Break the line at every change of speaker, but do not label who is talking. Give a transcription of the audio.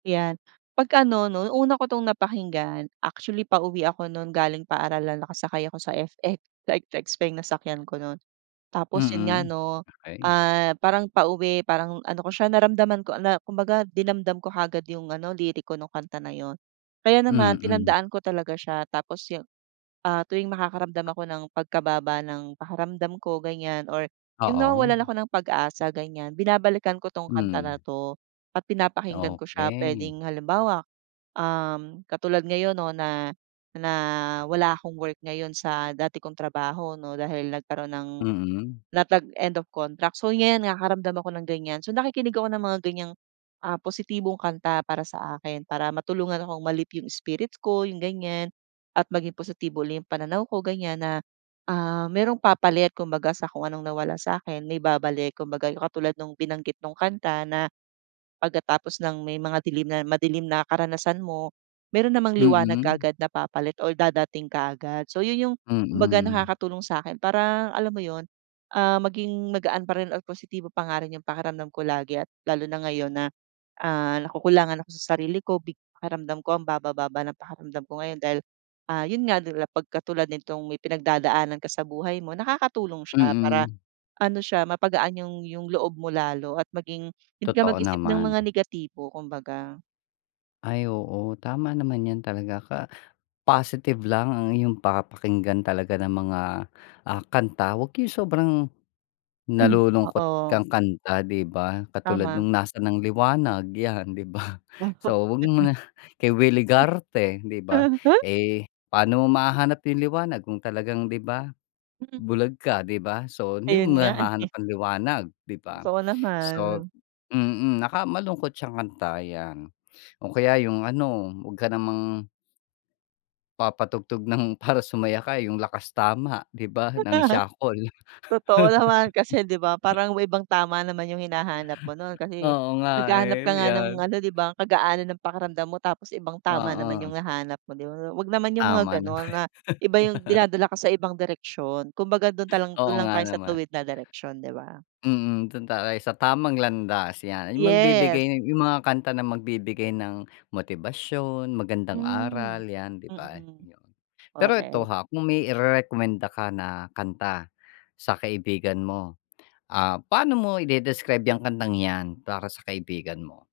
'Yan, pag ano no, una ko tong napakinggan. Actually pauwi ako nun galing paaralan nakasakay ako sa FX, sa FX pa nasakyan ko nun. Tapos yun nga
Mm,
'no,
okey.
ah, parang pauwi parang ano ko siya naramdaman ko na. Kumbaga dinamdam ko kaagad yung ano liriko nung kanta na yun. Kaya naman
Mm.
tinandaan ko talaga siya tapos yung, ah, tuwing makakaramdam ako ng pagkababa ng pakiramdam ko ganyan or yung
Oo.
nawawalan ako ng pag-asa ganyan. Binabalikan ko 'tong kanta na
Mm.
'to, at pinapakinggan ko siya
Okey.
puwedeng halimbawa, um, katulad ngayon 'no na na wala akong work ngayon sa dati kong trabaho 'no dahil nagkaron ng,
Mm.
na tag end of contract. So 'yan nakakaramdam ako ng ganyan. So nakikinig ako ng mga ganyang, ah, positibong kanta para sa akin. Para matulungan akong ma-lift yung spirits ko yung ganyan, at maging positibo yung pananaw ko ganyan na, ah, merong papalit kumbaga sa kung anong nawala sa'kin. May babalik kumbaga. Yung katulad nung binanggit nung kanta na, pagkatapos ng may mga dilim na madilim na karanasan mo, meron namang liwanag
Mm.
kaagad na papalit or dadating kaagad. So yun yung kumbaga
Mm.
nakakatulong sa'kin parang alam mo yun, ah, maging magaan pa rin at positibo pa nga rin yung pakiramdam ko lagi at lalo na ngayon na, ah, nakukulangan ako sa sarili ko big pakiramdam ko ang babababa ng pakiramdam ko ngayon dahil, ah, yun nga pagkatulad nitong may pinagdadaanan ka sa buhay mo, nakakatulong siya para,
Mm.
ano siya mapagaan yung yung loob mo lalo at maging hindi ka
Totoo
mag-isip ng mga
naman.
negatibo kumbaga.
Ay oo. Tama naman 'yan talaga ka. Positive lang ang iyong papakinggan talaga ng mga, ah, kanta. Wag yung sobrang,
Hmm,
nalulungkot
oo.
kang kanta 'di ba katulad
Tama.
nung nasa ng liwanag 'yan, 'di ba so wag mo
[unintelligible]
muna kay Willy Garte 'di ba. Eh, pano mo mahahanap yung liwanag kung talagang 'di ba. Bulag ka 'di ba. So hindi
Ayun
mo
nga
mahahanap
eh.
ng liwanag 'di ba?
Totoo
So,
naman.
mm naka malungkot siyang kanta 'yan. O kaya yung ano wag ka namang papatugtog ng para sumaya ka yung Lakas Tama 'di ba? Ng Siakol.
Totoo naman kasi 'di ba parang may ibang tama naman yung hinahanap mo nun kasi
Oo nga,
naghahanap ka
eh,
nga ng
'yan.
ano 'di ba kagaanan ng pakiramdam mo tapos ibang tama naman
Oo.
yung hahanap mo 'di ba. Wag naman yung
Tama
mga ganon
naman.
na iba yung dinadala ka sa ibang direksyon. Kung baga dun talang
Oo
dun lang
nga
tayo sa
naman.
tuwid na direksyon 'di ba.
Mm, dun tayo sa tamang landas. 'Yan yung
Yes.
magbibigay yung mga kanta na magbibigay ng motibasyon, magandang aral
Hmm,
'yan 'di ba?
mm.
Yun. Pero ito
Korek.
ha, kung may irerekomenda ka na kanta sa kaibigan mo, ah, paano mo idedescribe yung kantang 'yan para sa kaibigan mo?